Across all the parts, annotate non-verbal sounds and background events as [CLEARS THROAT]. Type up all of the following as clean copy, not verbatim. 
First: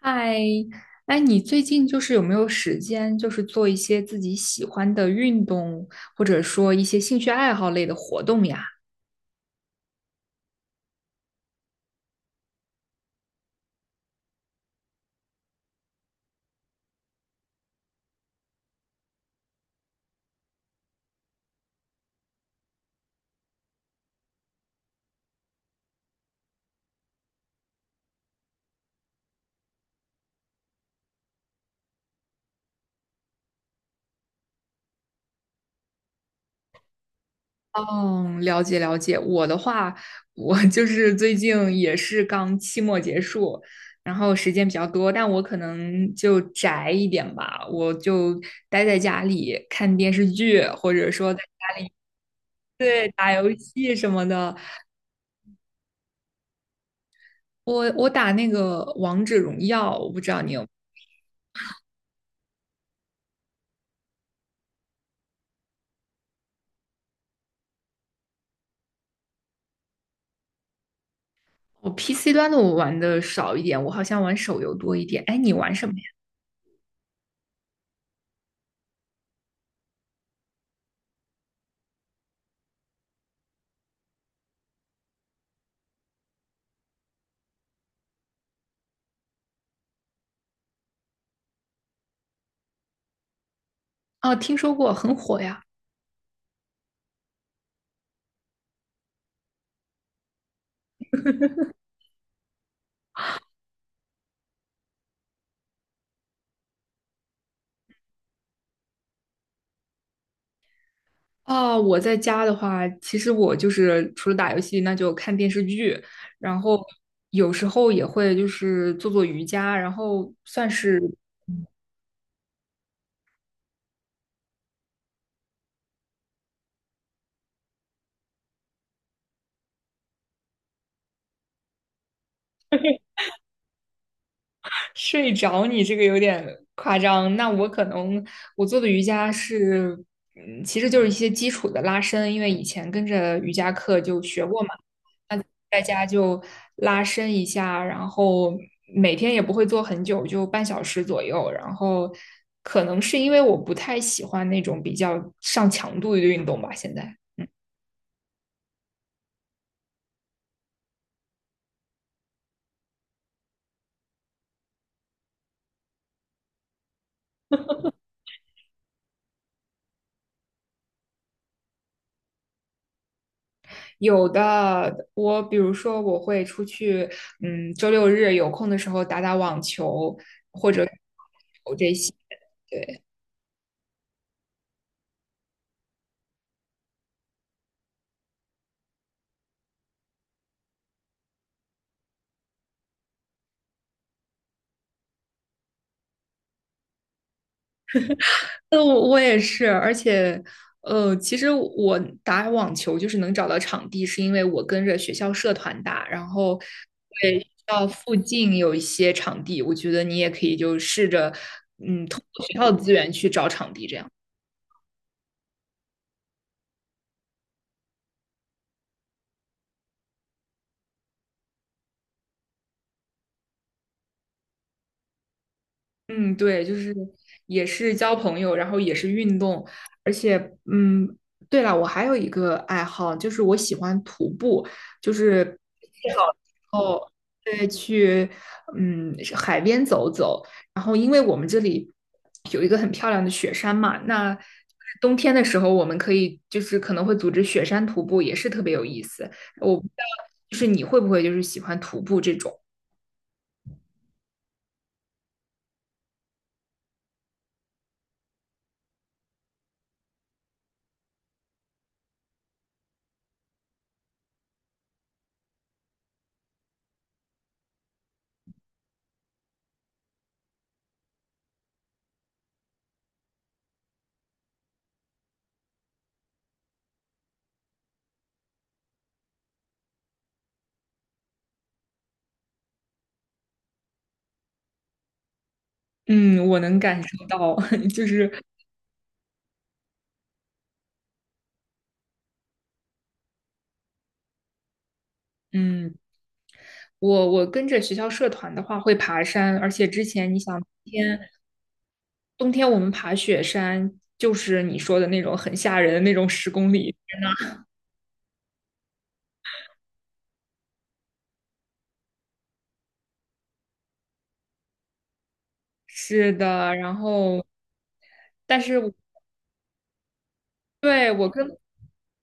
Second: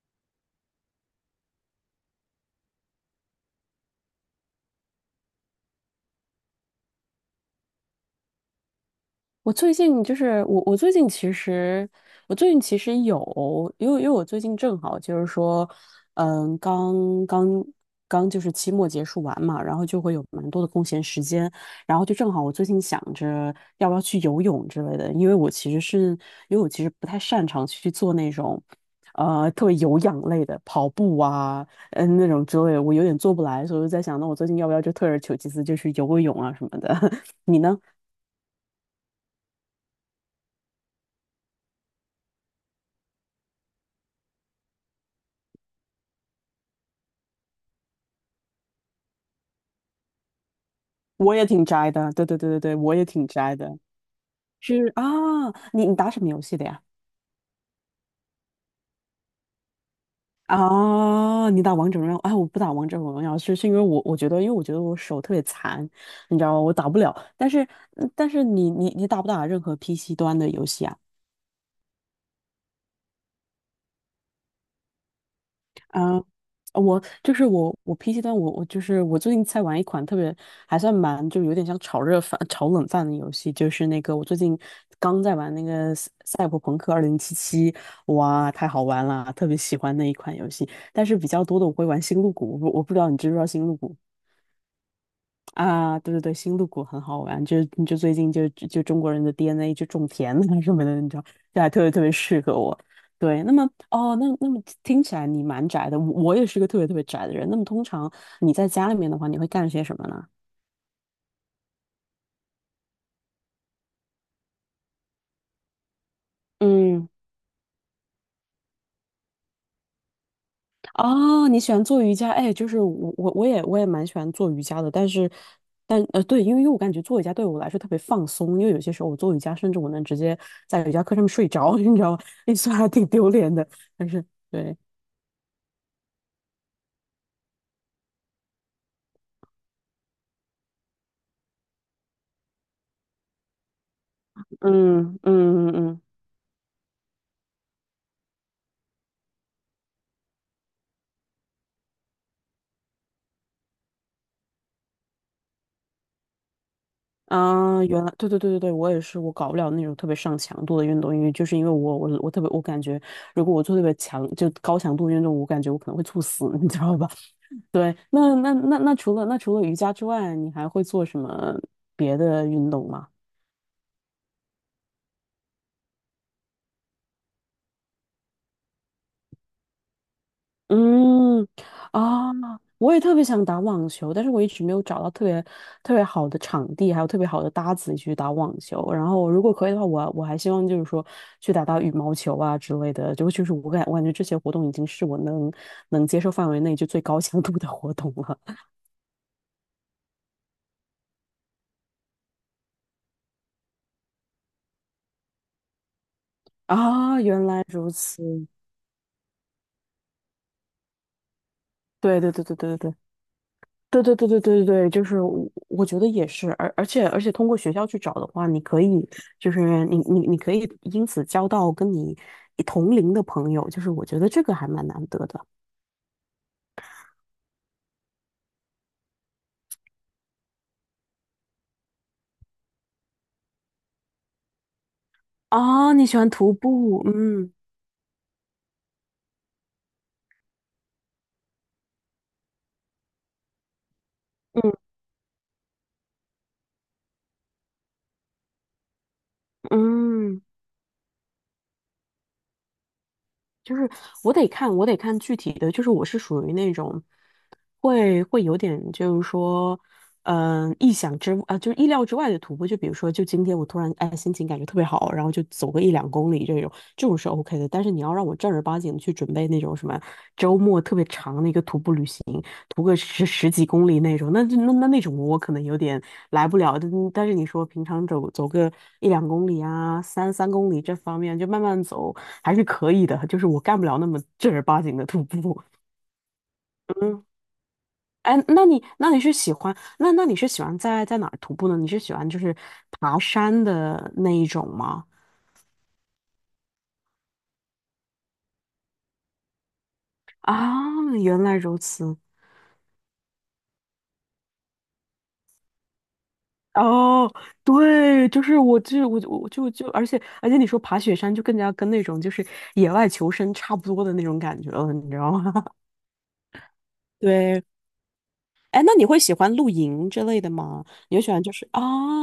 嗨，哎，你最近就是有没有时间，就是做一些自己喜欢的运动，或者说一些兴趣爱好类的活动呀？我最近就是我最近其实，我最近其实有，因为我最近正好就是说，嗯，刚刚刚就是期末结束完嘛，然后就会有蛮多的空闲时间，然后就正好我最近想着要不要去游泳之类的，因为我其实是，因为我其实不太擅长去做那种，特别有氧类的跑步啊，那种之类的我有点做不来，所以我就在想，那我最近要不要就退而求其次，就去游个泳啊什么的。[LAUGHS] 你呢？嗯，了解了解。我的话，我 [LAUGHS] 就是最近也是刚期末结束，然后时间比较多，但我可能就宅一点吧，我就待在家里看电视剧，或者我说 [LAUGHS] 在也挺宅的，对对对对对，我也对挺打游宅的。戏什么的。是啊，你打什么游戏的呀？我打那个王者荣耀，我不知道你有。啊，你打王者荣耀？哎，我不打王者荣耀，是因为我觉得，因为我觉得我手特别残，你知道吗？我打不了。但是你打不打任何 PC 端的游戏啊？我 PC 端的我玩的少一点，我好像玩手游多一点。哎，你玩什么呀？啊，我就是我 PC 端我就是我最近在玩一款特别还算蛮就有点像炒热饭、炒冷饭的游戏，就是那个我最近刚在玩那个《赛博朋克二零七七》，哇，太好玩了，特别喜欢那一款游戏。但是比较多的我会玩《星露谷》，我不知道你知不知道《星露谷》。啊，听说过，很火呀。啊，对对对，星露谷很好玩，就最近就中国人的 DNA 就种田啊什么的，你知道，这还特别特别适合我。对，那么哦，那么听起来你蛮宅的，我也是个特别特别宅的人。那么通常你在家里面的话，你会干些什么呢？哦，我在家的话，其实我就是除了打游戏，那就看电视剧，然后嗯。有时候也会就是做做瑜伽，然后算是。哦，你喜欢做瑜伽？哎，就是我也蛮喜欢做瑜伽的，但是但呃对，因为我感觉做瑜伽对我来说特别放松，因为有些时候我做瑜伽，甚至我能直接在瑜伽课上面睡着，[LAUGHS] 你知道吗？[LAUGHS] 那算还挺丢脸的，但是对。睡着你这个有点夸张。那我可能我做的瑜伽是，其实就是一些基础的拉伸，因为以前跟着瑜伽课就学过嘛。嗯那嗯嗯在嗯。家就拉伸一下，然后每天也不会做很久，就半小时左右。然后可能是因为我不太喜欢那种比较上强度的运动吧，现在。嗯。啊，原来对对对对对，我也是，我搞不了那种特别上强度的运动，因为我特别我感觉，如果我做特别高强度运动，我感觉我可能会猝死，[LAUGHS] 你知道吧？[LAUGHS] 对，那那那那除了那除了瑜伽之外，你还会做什么别的运动吗？有的，我比如说我会出去，周六日有空的时候打打网球或者嗯。这些，啊，我也对。特别想打网球，但是我一直没有找到特别特别好的场地，还有特别好的搭子去打网球。然后如果可以的话，我还希望就是说去打打羽毛球啊之类的。就是我感觉这些活动已经是我能接受范围内就最高强度的活动了。[LAUGHS] 那我也是，而且，其实我打网球就是能找到场地，是因为我跟着学校社团打，然后啊，对原学来校如附此。近有一些场地，我觉得你也可以就试着，对通对对过学对校对的资对源去找场地这对样。对对对对对对，就是我觉得也是，而且通过学校去找的话，你可以你可以因此交到跟你同龄的朋友，就是我觉得这个还蛮难得的。嗯，对，就是也是交朋友，然后也是运动，而且嗯，对了，我还有一个爱好，就是我喜欢徒步，就是天哦，你气喜好欢的徒时步，候，嗯对，去海边走走，然后因为我们这里有一个很漂亮的雪山嘛，那嗯冬天的时候我们可以就是可能会组织雪山徒步，也是特别有意思。我不知道，嗯。就是你会不会就是喜欢徒步这种？就是我得看具体的，就是我是属于那种会有点，就是说，嗯、意想之啊、就是意料之外的徒步。就比如说，就今天我突然哎心情感觉特别好，然后就走个一两公里这种，这种是 OK 的。但是你要让我正儿八经地去准备那种什么周末特别长的一个徒步旅行，徒个十几公里那种，那种我可能有点。来不了，但是你说平常走一两公里啊，三公里这方面就慢慢走还是可以的，就是我干不了那么正儿八经的徒步。嗯，我能 [LAUGHS] 感嗯，受到，[LAUGHS] 就是。哎，那你是喜欢在哪儿徒步呢？你是喜欢就是爬山的那一种吗？嗯，我跟着学校社团的话会爬山，而且之前你想，冬啊，天原来如此。冬天我们爬雪山，就是你说的那种很吓人的那种10公里。哦，对，就是我，而且你说爬雪山就更加跟那种就是野外求生差不多的那种感觉了，你知道吗？是的，然 [LAUGHS] 后对，但是哎，那我你会喜欢露营之类的吗？对你会我喜欢跟就是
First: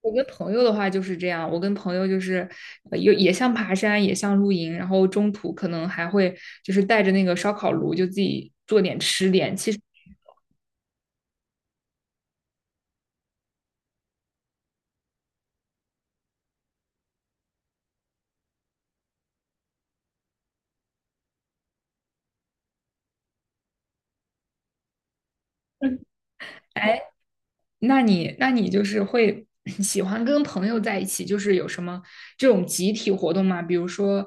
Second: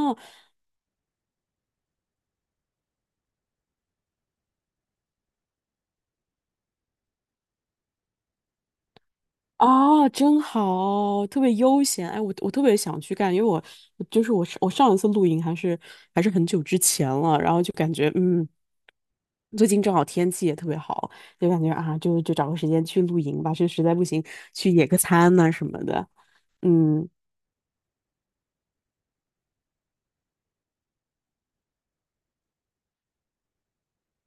我跟朋友的话就是这样，我跟朋友就是又也像爬山，也像露营，然后中途可能还会就是带着那个烧烤炉，就自己做点吃点。其实 啊，真好，特别悠闲。哎，我特别想去干，因为我就是我我上一次露营还是很久之前了，然后就感觉最近正好天气也特别好，就感觉啊，就找个时间去露营吧，就实在不行去野个餐呐、什么的。[LAUGHS] 嗯。那你就是会 [CLEARS THROAT] 喜欢跟朋友在一起，就是有什么这种集体活动吗？比如说，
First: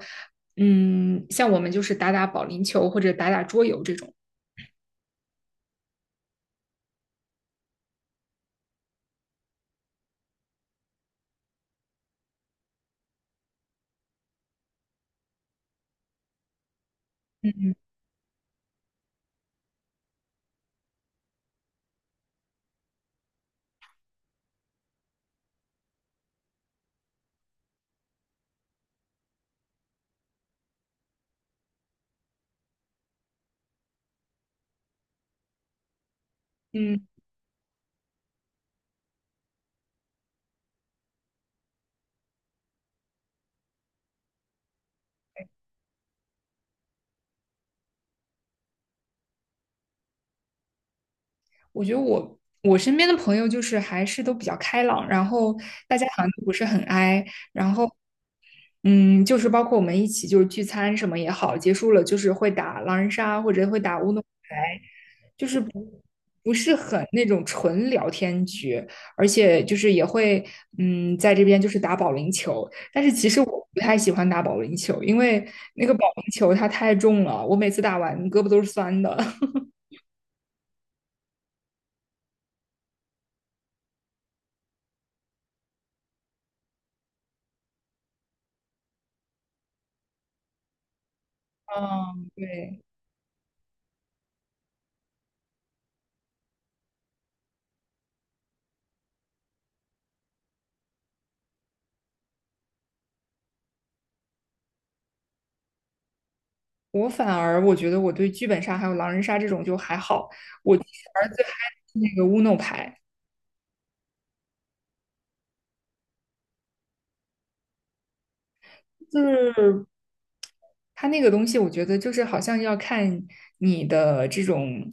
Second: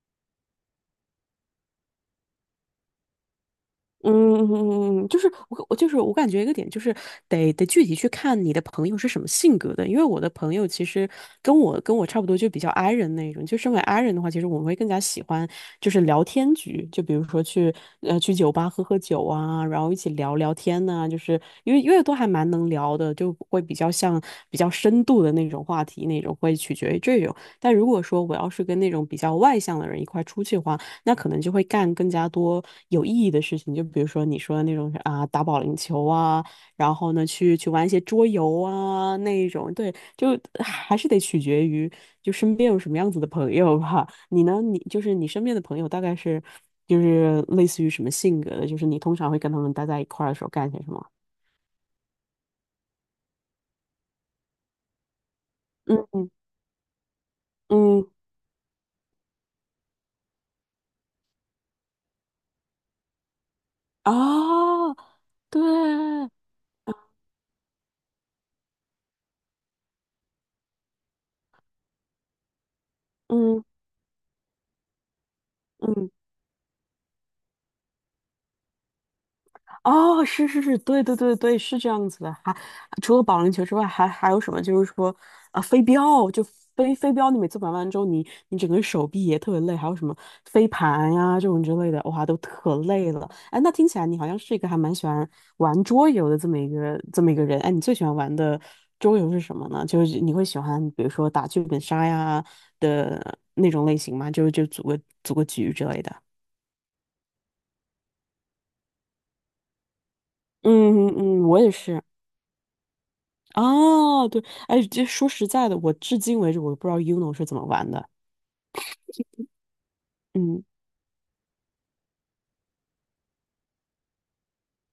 像我们就是打打保龄球或者打打桌游这种。嗯就是我就是我感觉一个点就是得具体去看你的朋友是什么性格的，因为我的朋友其实跟我差不多，就比较 i 人那种。就身为 i 人的话，其实我们会更加喜欢就是聊天局，就比如说去酒吧喝喝酒啊，然后一起聊聊天呐、就是因为都还蛮能聊的，就会比较深度的那种话题那种，会取决于这种。但如果说我要是跟那种比较外向的人一块出去的话，那可能就会干更加多有意义的事情，就比如说你说的那种啊，打保龄球啊，然嗯，后呢，去玩一些桌游啊那一种，对，就还是得取决于就身边有什么样子的朋友吧。你呢，你就是你身边的朋友大概是就是类似于什么性格的，就是你通常会跟他们待在一块儿的时候干些什么？我觉得我身边的朋友就是还是都比较开朗，然后大家嗯好嗯像都不是很 i，嗯嗯，就是包括我们一起就是聚餐什么也好，结束了就是会打狼人杀或者会打乌龙牌，啊，就是不对，不是很那种纯聊天局，而且就是也会在这边就是打保龄球，但是其实嗯我不太喜欢打保龄球，因为那个保嗯龄球它太重了，我每次打完胳膊都是酸的。[LAUGHS] 哦，是是是，对对对对，是这样子的。还除了保龄球之外，还有什么？就是说，啊，飞镖，就飞镖，你每次玩完之后，你整个手臂也特别累。还有什么飞盘呀、这种之类的，哇，嗯，都可对。累了。哎，那听起来你好像是一个还蛮喜欢玩桌游的这么一个人。哎，你最喜欢玩的桌游是什么呢？就是你会喜欢，比如说打剧本杀呀的那种类型吗？就组个局之类的。我反而我觉得我对剧本杀还有狼人杀这种就还好，我其实嗯而最嗯，嗨我也的是是。那个乌诺牌，哦，对，哎，这说实在的，我至今为止我都不知道 Uno 是怎么玩的。就是嗯它那个东西，我觉得就是好像要看你的这种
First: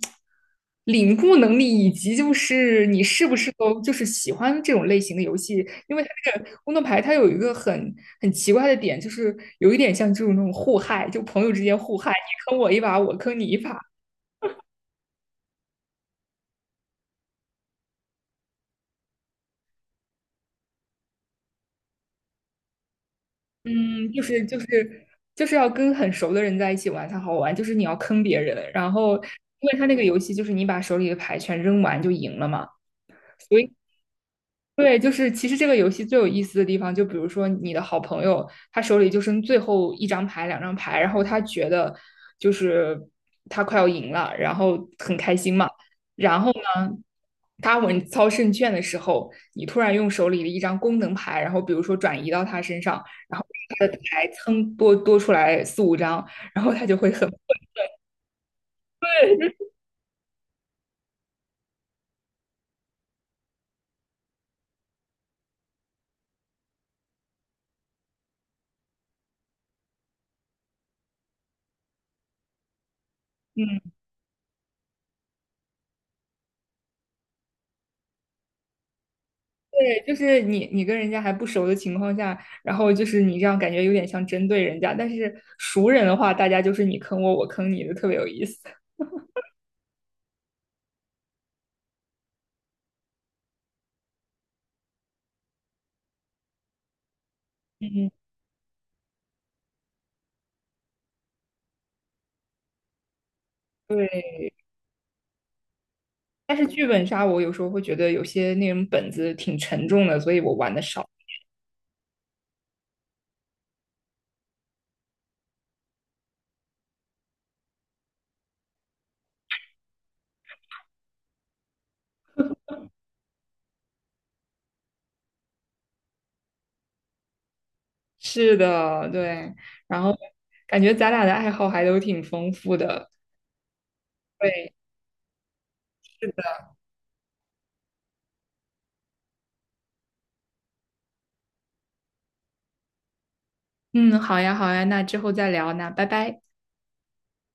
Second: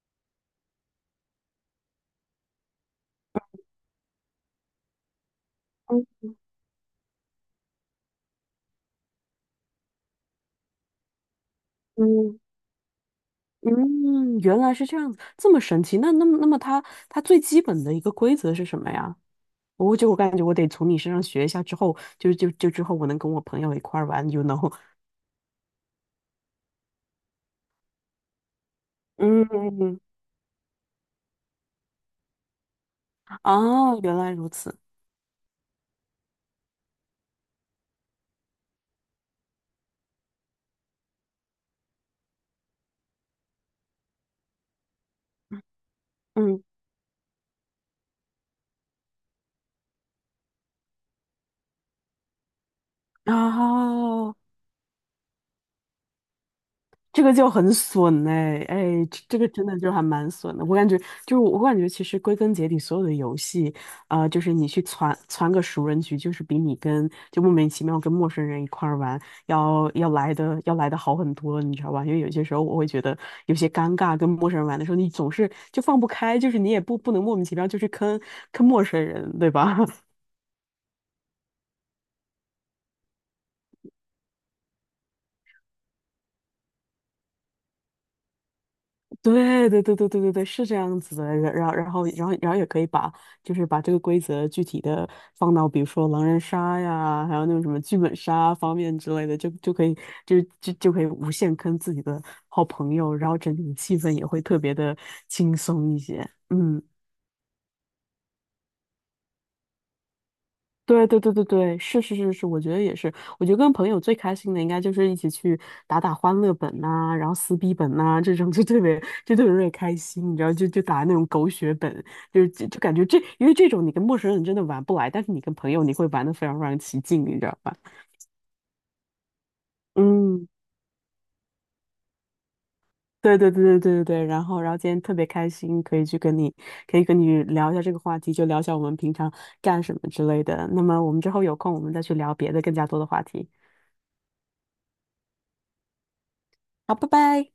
领悟能力，以及就是你是不是都就是喜欢这种类型的游戏。因为嗯它这个工作牌，它有一个很奇怪的点，就是有一点像这种那种互害，就朋友之间互害，嗯，你坑我一把，我坑你一把。嗯，原来是这样子，这么神奇。那么它最基本的一个规则是什么呀？我感觉我得从你身上学一下，之后我能跟我朋友一块儿嗯，就玩 u 是 n o 就 w 是就是要跟很熟的人在一起玩才好玩，就是你要坑别人，然后因为他那嗯，个游戏就是你把手里的牌全扔完就赢了嘛。所以。哦，原来如此。对，就是其实这个游戏最有意思的地方，就比如说你的好朋友，他手里就剩最后一张牌、两张牌，然后他觉得就是他快要赢了，然后很开心嘛。然后嗯，呢，他稳操胜券的时候，你突然用手里的一张功能牌，然后比如说转移到他身上，然后他的牌啊。蹭多多出来四五张，然后他就会这很个就很损哎哎，这个真的就还蛮损的。我感觉，其实归根结底，所有的游戏，啊，就是你去攒个熟人局，就是比你跟就莫名其妙跟陌生人一块儿玩要来的好很多，你知道吧？因为有些时候我会觉得有些尴尬，跟陌生人玩的时候，你总是就放不开，就是你也不能莫名其妙就去坑陌生人，对吧？[LAUGHS] 对，就是你跟人家还不熟的情况下，然后就是你这样感觉有点像针对人家，但是熟人的话，大家就是你坑我，我坑你的，特别有意思。对对对对对对对，是这样子的。然后也可以把就是把这个规则具体的放到比如说狼人杀呀，还有那种什么剧嗯，本杀方面之类的，就可以无限坑自己的好朋友，然后整体的气氛也对，会特别的轻松一些。但是嗯。剧本杀我有时候会觉得有些那种本子挺沉重的，所以我玩的少。对对对对对，是是是是，我觉得也是。我觉得跟朋友最开心的应该就是一起去打打欢乐本呐、然后撕逼本呐、这种就特别就特别特别开心，你知道，就打那种狗血本，就是感觉这因为这种你跟陌生人真的玩不来，但是你跟朋友你会玩的非常非常起劲，你知道吧？是的，对，然后嗯，感觉咱俩的爱好还都挺丰富的。对对对对对对对。然后然对，后今天特别开心，可以跟你聊一下这个话题，就聊一下我们平常干什么之类的。那么我们之后有空我们再去聊别的更加多的话题。嗯，好呀，好呀，那之后再聊，那拜拜。好，拜拜。